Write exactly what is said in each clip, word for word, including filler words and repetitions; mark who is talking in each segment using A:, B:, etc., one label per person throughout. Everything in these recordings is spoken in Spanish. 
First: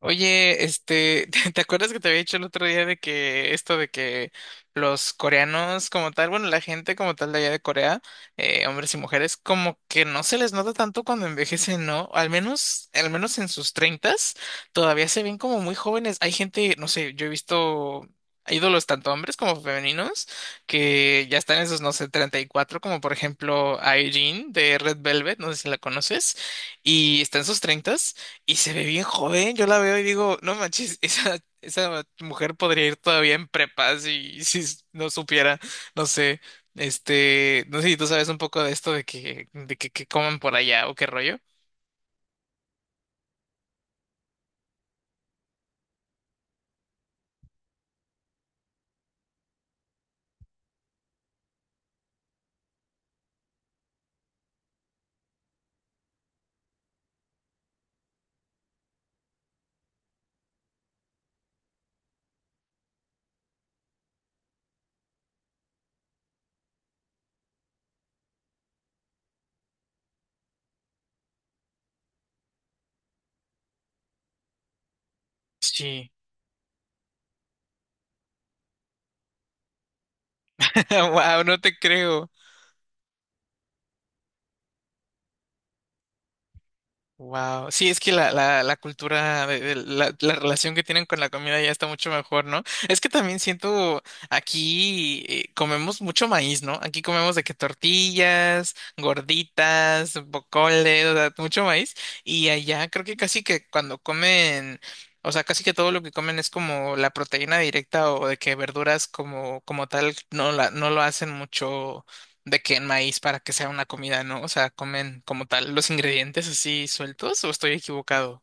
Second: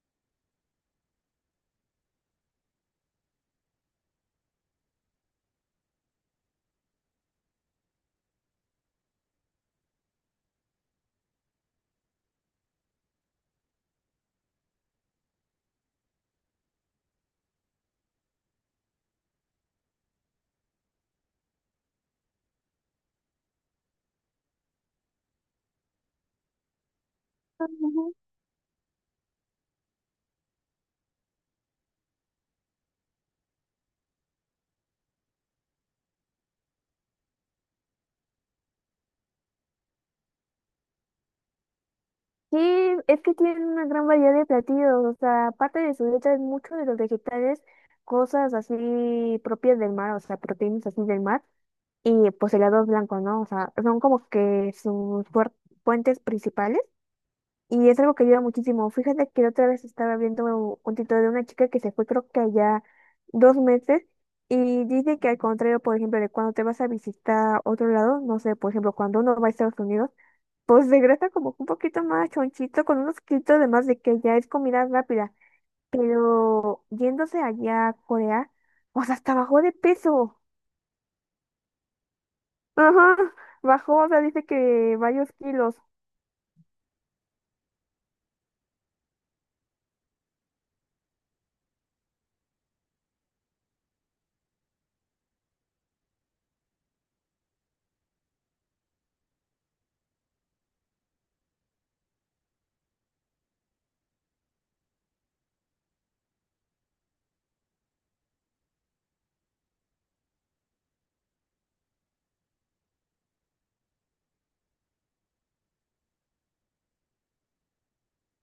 A: Oye, este, ¿te te acuerdas que te había dicho el otro día de que esto de que los coreanos como tal? Bueno, la gente como tal de allá de Corea, eh, hombres y mujeres, como que no se les nota tanto cuando envejecen, ¿no? Al menos, al menos en sus treintas, todavía se ven como muy jóvenes. Hay gente, no sé, yo he visto ídolos tanto hombres como femeninos que ya están en sus, no sé, treinta y cuatro, como por ejemplo Irene de Red Velvet, no sé si la conoces, y está en sus
B: Ujú.
A: treintas. Y se ve bien joven, yo la veo y digo, no manches, esa, esa mujer podría ir todavía en prepa si, si s- no supiera, no sé, este, no sé si tú sabes un poco de esto de que, de que, que coman por allá o qué rollo.
B: Sí, es que tienen una gran variedad de platillos, o sea, aparte de su dieta, muchos de los vegetales, cosas así propias del mar, o sea, proteínas así del mar, y pues helados blancos, ¿no? O sea, son como que sus fuer- fuentes principales, y es algo que ayuda muchísimo. Fíjate que otra vez estaba viendo un título de una chica que se fue creo que allá dos meses, y dice que al contrario, por ejemplo, de cuando te vas a visitar otro lado, no sé, por ejemplo, cuando uno va a Estados Unidos, pues regresa como un poquito más chonchito, con unos kilitos de más de que ya es comida rápida.
A: Sí.
B: Pero yéndose allá a Corea, o sea, hasta bajó de peso.
A: Wow, no te creo.
B: Ajá, bajó, o sea, dice que varios kilos.
A: Wow, sí, es que la, la, la cultura, de- de- la, la relación que tienen con la comida ya está mucho mejor, ¿no? Es que también siento aquí eh, comemos mucho maíz, ¿no? Aquí comemos de que tortillas, gorditas, bocoles, o sea, mucho maíz. Y allá creo que casi que cuando comen, o sea, casi que todo lo que comen es como la proteína directa o de que verduras como, como tal no la, no lo hacen mucho de que en maíz para que sea una comida, ¿no? O sea, comen como tal los ingredientes así sueltos o estoy equivocado.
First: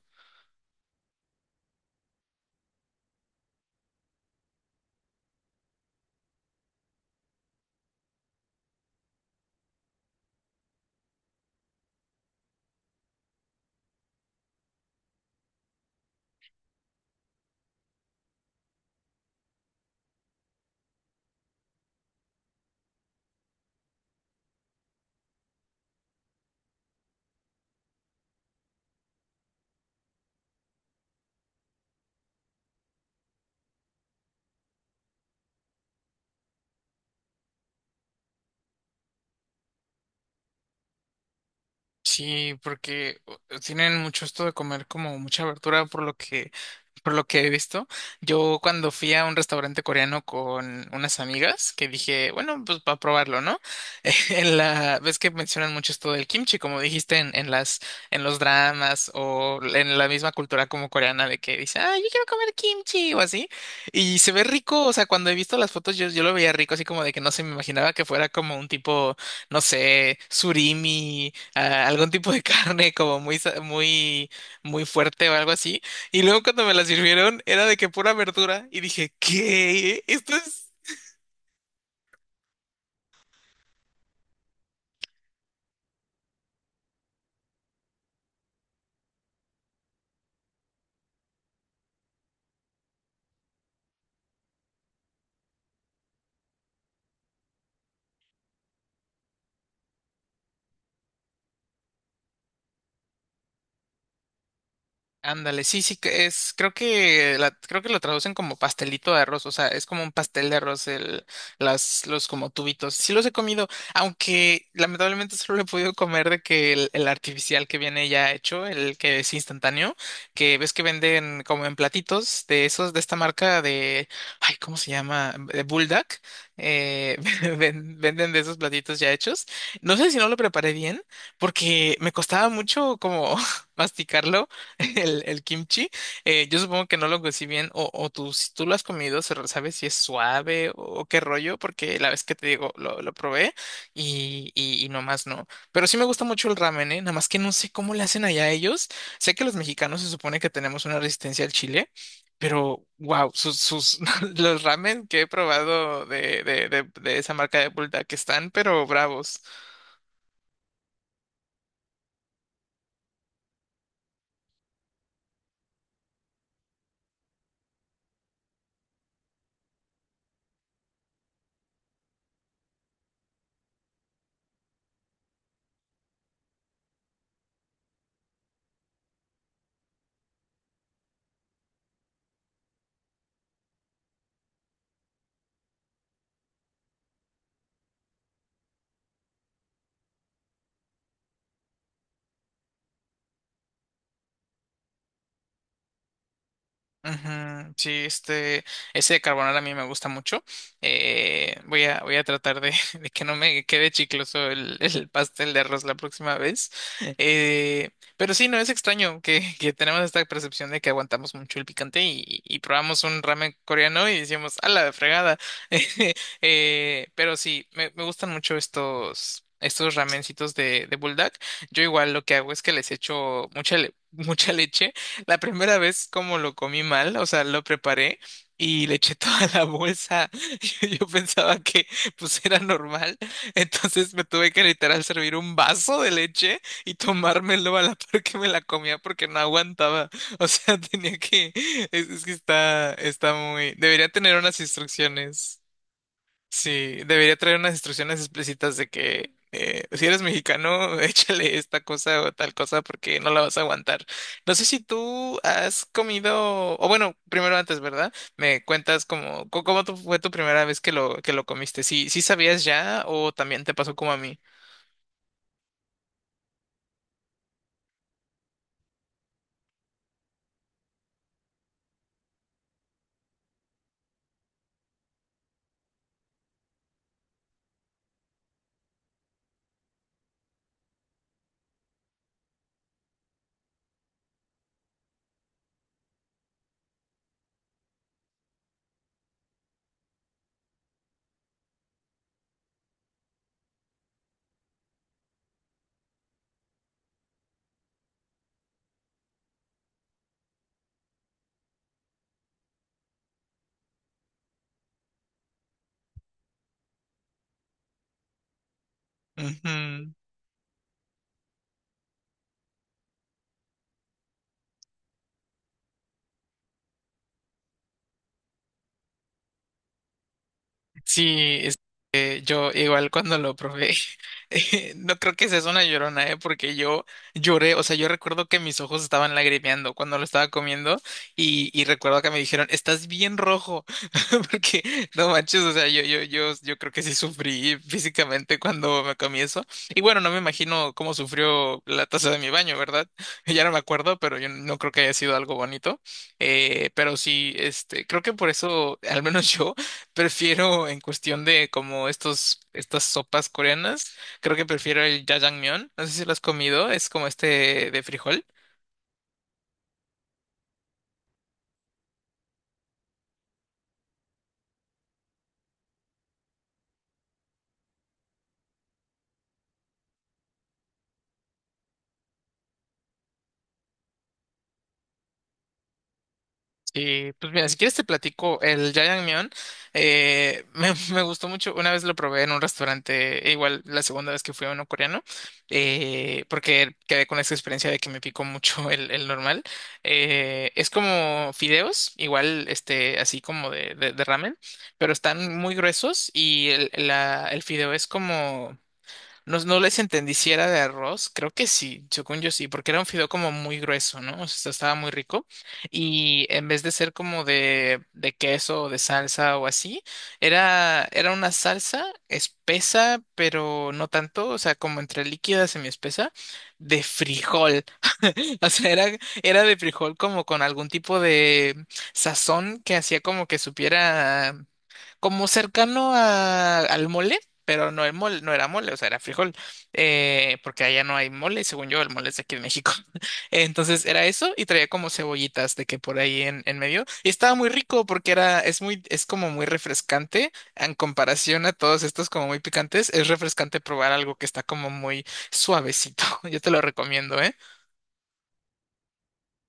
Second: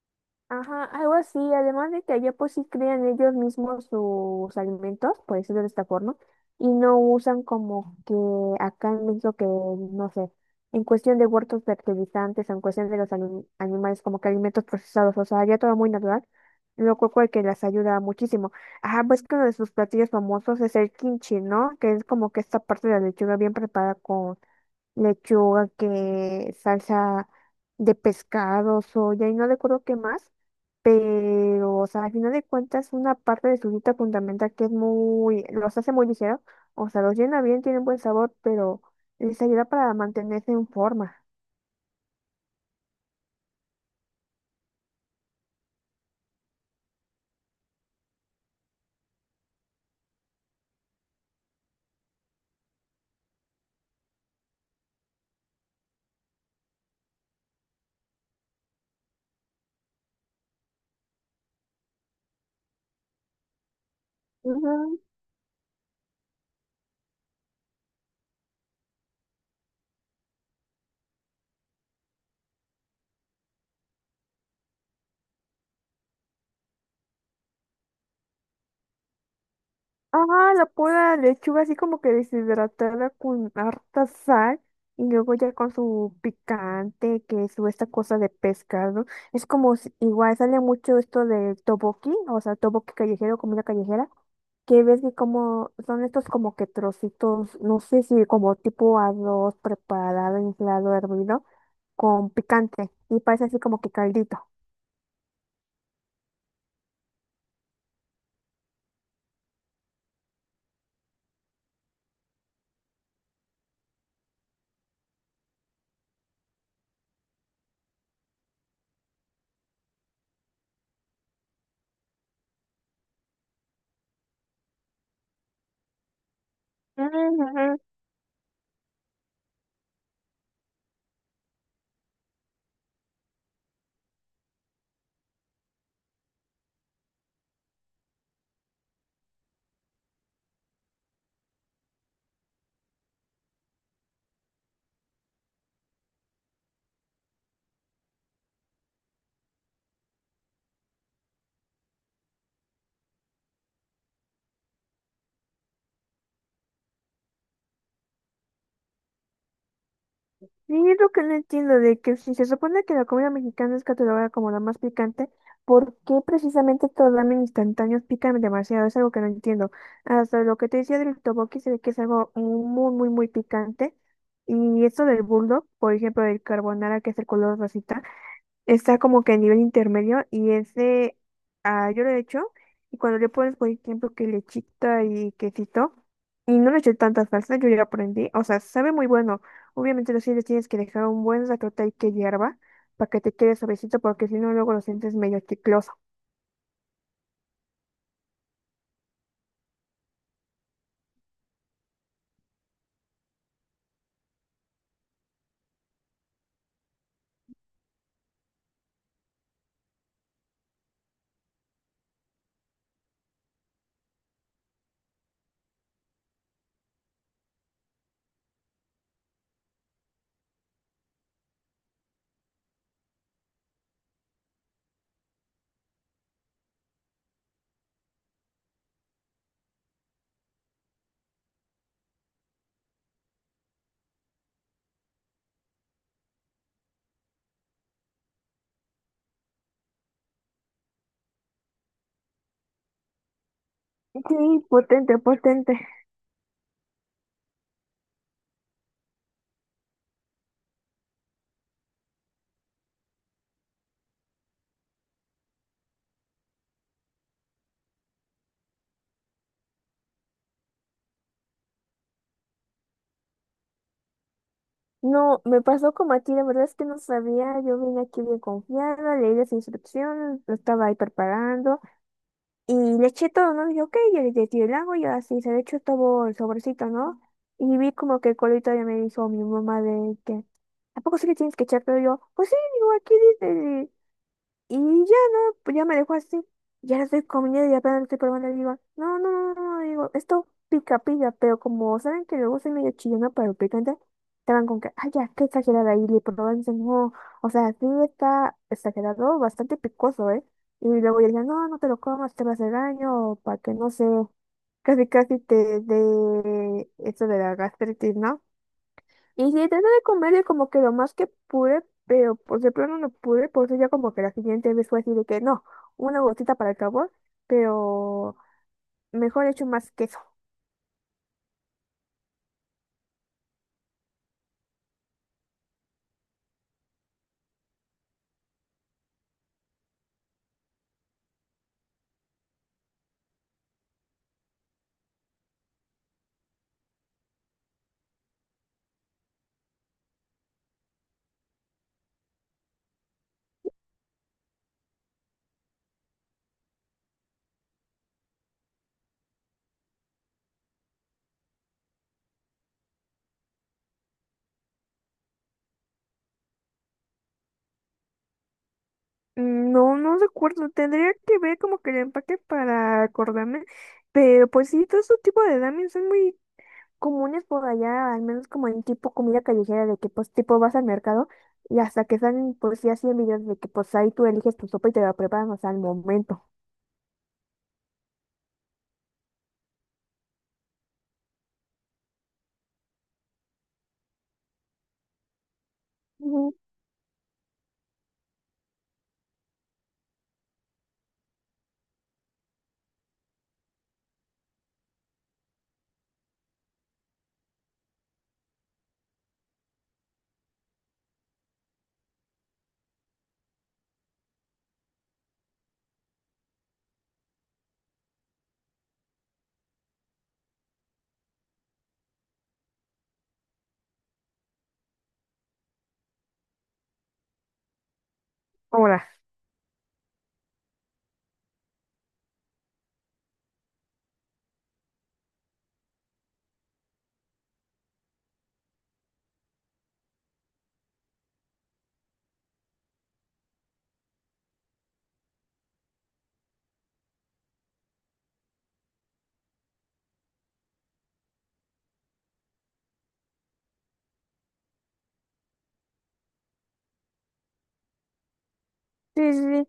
B: Ajá, algo así, además de que allá pues sí crean ellos mismos sus alimentos, por decirlo de esta forma, y no usan como que acá en México que, no sé, en cuestión de huertos fertilizantes, en cuestión de los anim- animales como que alimentos procesados, o sea, ya todo muy natural, lo cual que les ayuda muchísimo. Ajá, pues que uno de sus platillos famosos es el kimchi, ¿no? Que es como que esta parte de la lechuga bien preparada con lechuga, que salsa de pescado, soya y no recuerdo qué más pero, o sea, al final de cuentas, una parte de su dieta fundamental que es muy, los hace muy ligero, o sea, los llena bien, tienen buen sabor, pero les ayuda para mantenerse en forma.
A: Sí, porque o- tienen mucho esto de comer como mucha verdura, por lo que por lo que he visto. Yo cuando fui a un restaurante coreano con unas amigas, que dije, bueno, pues para probarlo, ¿no? En la, ves que mencionan mucho esto del kimchi, como dijiste en, en las, en los dramas o en la misma cultura como coreana de que dice, ah, yo quiero comer kimchi o así. Y se ve rico, o
B: Ujú.
A: sea, cuando he visto las fotos yo, yo lo veía rico, así como de que no se me imaginaba que fuera como un tipo, no sé, surimi, ah, algún tipo de carne como muy, sa- muy, muy fuerte o algo así. Y luego cuando me la sirvieron era de que pura verdura y dije, ¿qué? ¿Esto
B: Ah, la
A: es
B: pura lechuga así como que deshidratada con harta sal y luego ya con su picante, que su esta cosa de pescado. Es como si- igual sale mucho esto de toboki, o sea, toboki callejero, comida callejera que ves que como son estos como que trocitos, no sé si como tipo arroz preparado, inflado, hervido, con picante, y parece así como que caldito.
A: Ándale, sí, sí, que es, creo que la, creo que lo traducen como pastelito de arroz, o sea, es como un pastel de arroz, el, las, los como tubitos. Sí los he comido, aunque lamentablemente solo lo he podido comer de que el, el artificial que viene ya hecho, el que es instantáneo, que ves que venden como en platitos de esos, de esta marca de, ay, ¿cómo se llama? De Bulldog, eh,
B: Ujú.
A: ven- venden de esos platitos ya hechos. No sé si no lo preparé bien, porque me costaba mucho como masticarlo el, el kimchi. Eh, yo supongo que no lo cocí bien, o, o tú, si tú lo has comido, se re- sabes si es suave o, o qué rollo, porque la vez que te digo, lo, lo probé y, y, y nomás no. Pero sí me gusta mucho el ramen, ¿eh? Nada más que no sé cómo le hacen allá ellos. Sé que los mexicanos se supone que tenemos una resistencia al chile. Pero, wow, sus, sus, los ramen que he probado de, de, de, de esa marca de Bulldog que están, pero bravos.
B: Sí, es lo que no entiendo de que si se supone que la comida mexicana es catalogada como la más picante, ¿por qué precisamente todos los ramen instantáneos pican demasiado? Es algo que no entiendo. Hasta lo que te decía del tteokbokki se ve que es algo muy, muy, muy picante. Y esto del bulldog, por ejemplo, del carbonara que es el color rosita, está como que a nivel intermedio. Y ese, ah, yo lo he hecho, y cuando le pones por ejemplo que lechita y quesito y no le eché tanta salsa, yo ya lo aprendí, o sea, sabe muy bueno. Obviamente los chiles tienes que dejar un buen ratote ahí que hierva para que te quede suavecito porque si no luego lo sientes medio chicloso.
A: Ujú, sí, este, ese de carbonara a mí me gusta mucho. Eh, voy a, voy a tratar de, de que no me quede chicloso el, el pastel de arroz la próxima vez. Eh, pero sí, no es extraño que, que tenemos esta percepción de que aguantamos mucho el picante y, y y probamos un ramen coreano y decimos, a la fregada. Eh, pero sí, me, me gustan mucho estos, estos ramencitos de, de bulldog. Yo igual lo que hago es que les echo mucha, le- mucha leche. La primera vez como lo comí mal, o sea, lo preparé y le eché toda la bolsa. Yo, yo pensaba que pues era normal, entonces me tuve que literal servir un vaso de leche y tomármelo a la par que me la comía porque no aguantaba. O sea, tenía que, es, es que está, está muy, debería tener unas
B: Sí, potente,
A: instrucciones.
B: potente.
A: Sí, debería traer unas instrucciones explícitas de que eh, si eres mexicano, échale esta cosa o tal cosa porque no la vas a aguantar. No sé si tú has comido, o bueno, primero antes, ¿verdad? Me cuentas cómo, co- cómo tu- fue tu primera vez que lo, que lo comiste. ¿Sí, sí sabías ya o también te pasó como a mí?
B: No, me pasó como a ti, la verdad es que no sabía, yo vine aquí bien confiada, leí las instrucciones, lo estaba ahí preparando, y le eché todo, ¿no? Y dije, ok, yo le eché el agua y así se le echó todo el sobrecito, ¿no? Y vi como que el colito ya me dijo mi mamá de que, ¿a poco sí le tienes que echar todo? Y yo, pues sí, digo, aquí dice. Y ya no, pues ya me dejó así. Ya la estoy comiendo y apenas la estoy probando. Le digo, no, no, no, no, no, digo, esto pica, pica, pero como saben que luego soy medio chillona para el picante, estaban con que, ay, ya, qué exagerada. Y le probaban y dicen, no, o sea, sí está exagerado, bastante picoso, ¿eh? Y luego ya decían, no, no te lo comas, te va a hacer daño, o para que no sé, casi, casi te dé eso de la gastritis, ¿no? Y sí, traté de comerle como que lo más que pude, pero pues de plano no pude, por eso ya como que la siguiente vez fue así de que no, una gotita para el sabor, pero mejor hecho más queso.
A: Sí, este, yo igual cuando lo probé, eh, no creo que sea una llorona, eh, porque yo lloré, o sea, yo recuerdo que mis ojos estaban lagrimeando cuando lo estaba comiendo y, y recuerdo que me dijeron, estás bien rojo, porque no manches, o sea, yo, yo, yo, yo creo que sí sufrí físicamente cuando me comí eso. Y bueno, no me imagino cómo sufrió la taza de mi baño, ¿verdad? Ya no me acuerdo, pero yo no creo que haya sido algo bonito. Eh, pero sí, este, creo que por eso, al menos yo prefiero en cuestión de como estos, estas sopas coreanas, creo que prefiero el jajangmyeon. No sé si lo has comido, es como este de frijol.
B: Mm, no, no recuerdo, tendría que ver como que el empaque para acordarme, pero pues sí, todo ese tipo de ramen son muy comunes por allá, al menos como en tipo comida callejera, de que pues tipo vas al mercado y hasta que salen pues ya cien videos de que pues ahí tú eliges tu sopa y te la preparan, o sea, al momento.
A: Y pues mira, si quieres te platico el Jajangmyeon. Eh, me, me gustó mucho. Una vez lo probé en un restaurante, e igual la segunda vez que fui a uno coreano, eh,
B: Ujú.
A: porque quedé con esa experiencia de que me picó mucho el, el normal. Eh, es como fideos, igual este, así como de, de, de ramen, pero están muy gruesos y el, la- el fideo es como no, no les entendí si era de arroz, creo que sí, según yo sí, porque era un fideo como muy grueso, ¿no? O sea, estaba muy rico. Y en vez de ser como de, de queso o de salsa o así, era, era una salsa espesa, pero no tanto, o sea, como entre líquida, semiespesa, de frijol. O sea, era,
B: Ahora.
A: era de frijol como con algún tipo de sazón que hacía como que supiera como cercano a- al mole, pero no el mole, no era mole, o sea, era frijol, eh, porque allá no hay mole, y según yo, el mole es de aquí en México. Entonces era eso y traía como cebollitas de que por ahí en, en medio. Y estaba muy rico porque era, es muy, es como muy refrescante en comparación a todos estos como muy picantes. Es refrescante probar algo que está como muy suavecito. Yo te lo recomiendo, ¿eh?
B: Sí, sí, sí.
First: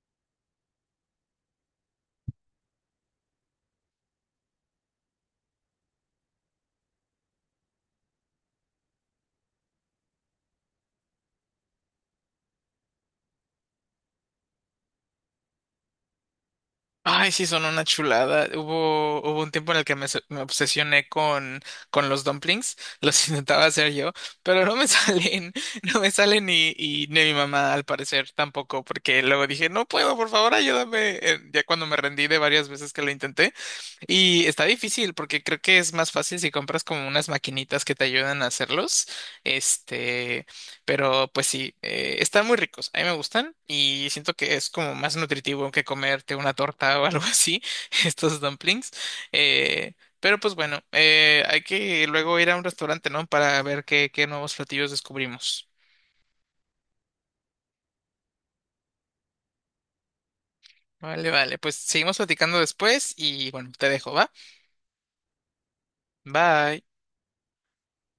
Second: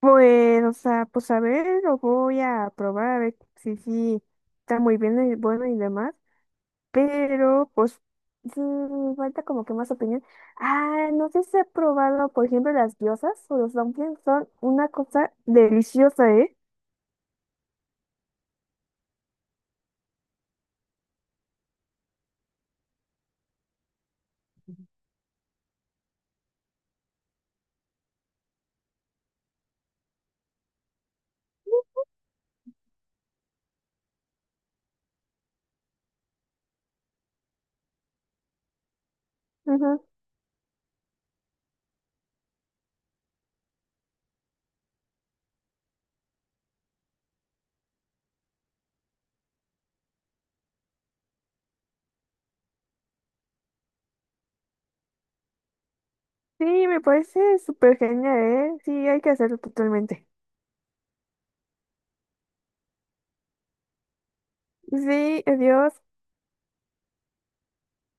B: Pues, o sea, pues a ver, lo voy a probar, a ver si sí está muy bien y bueno y demás, pero pues sí, me falta como que más opinión. Ah, no sé si he probado, por ejemplo, las diosas o los dumplings son una cosa deliciosa, ¿eh?
A: Ay, sí, son una chulada. Hubo, hubo un tiempo en el que me, se- me obsesioné con, con los dumplings. Los intentaba hacer yo, pero no me salen, no me salen y, y ni mi mamá al parecer tampoco, porque luego dije, no puedo, por favor, ayúdame. eh, Ya cuando me rendí de varias veces que lo intenté. Y está difícil porque creo que es más fácil si compras como unas maquinitas que te ayudan a hacerlos.
B: Ujú.
A: Este, pero pues sí, eh, están muy ricos. A mí me gustan y siento que es como más nutritivo que comerte una torta o algo así, estos dumplings. Eh, pero pues bueno, eh, hay que luego ir a un restaurante, ¿no? Para ver qué, qué nuevos platillos descubrimos.
B: Sí, me parece súper genial, ¿eh? Sí, hay que hacerlo totalmente.
A: Vale, vale, pues seguimos platicando después y bueno, te dejo, ¿va?
B: Sí, adiós.
A: Bye.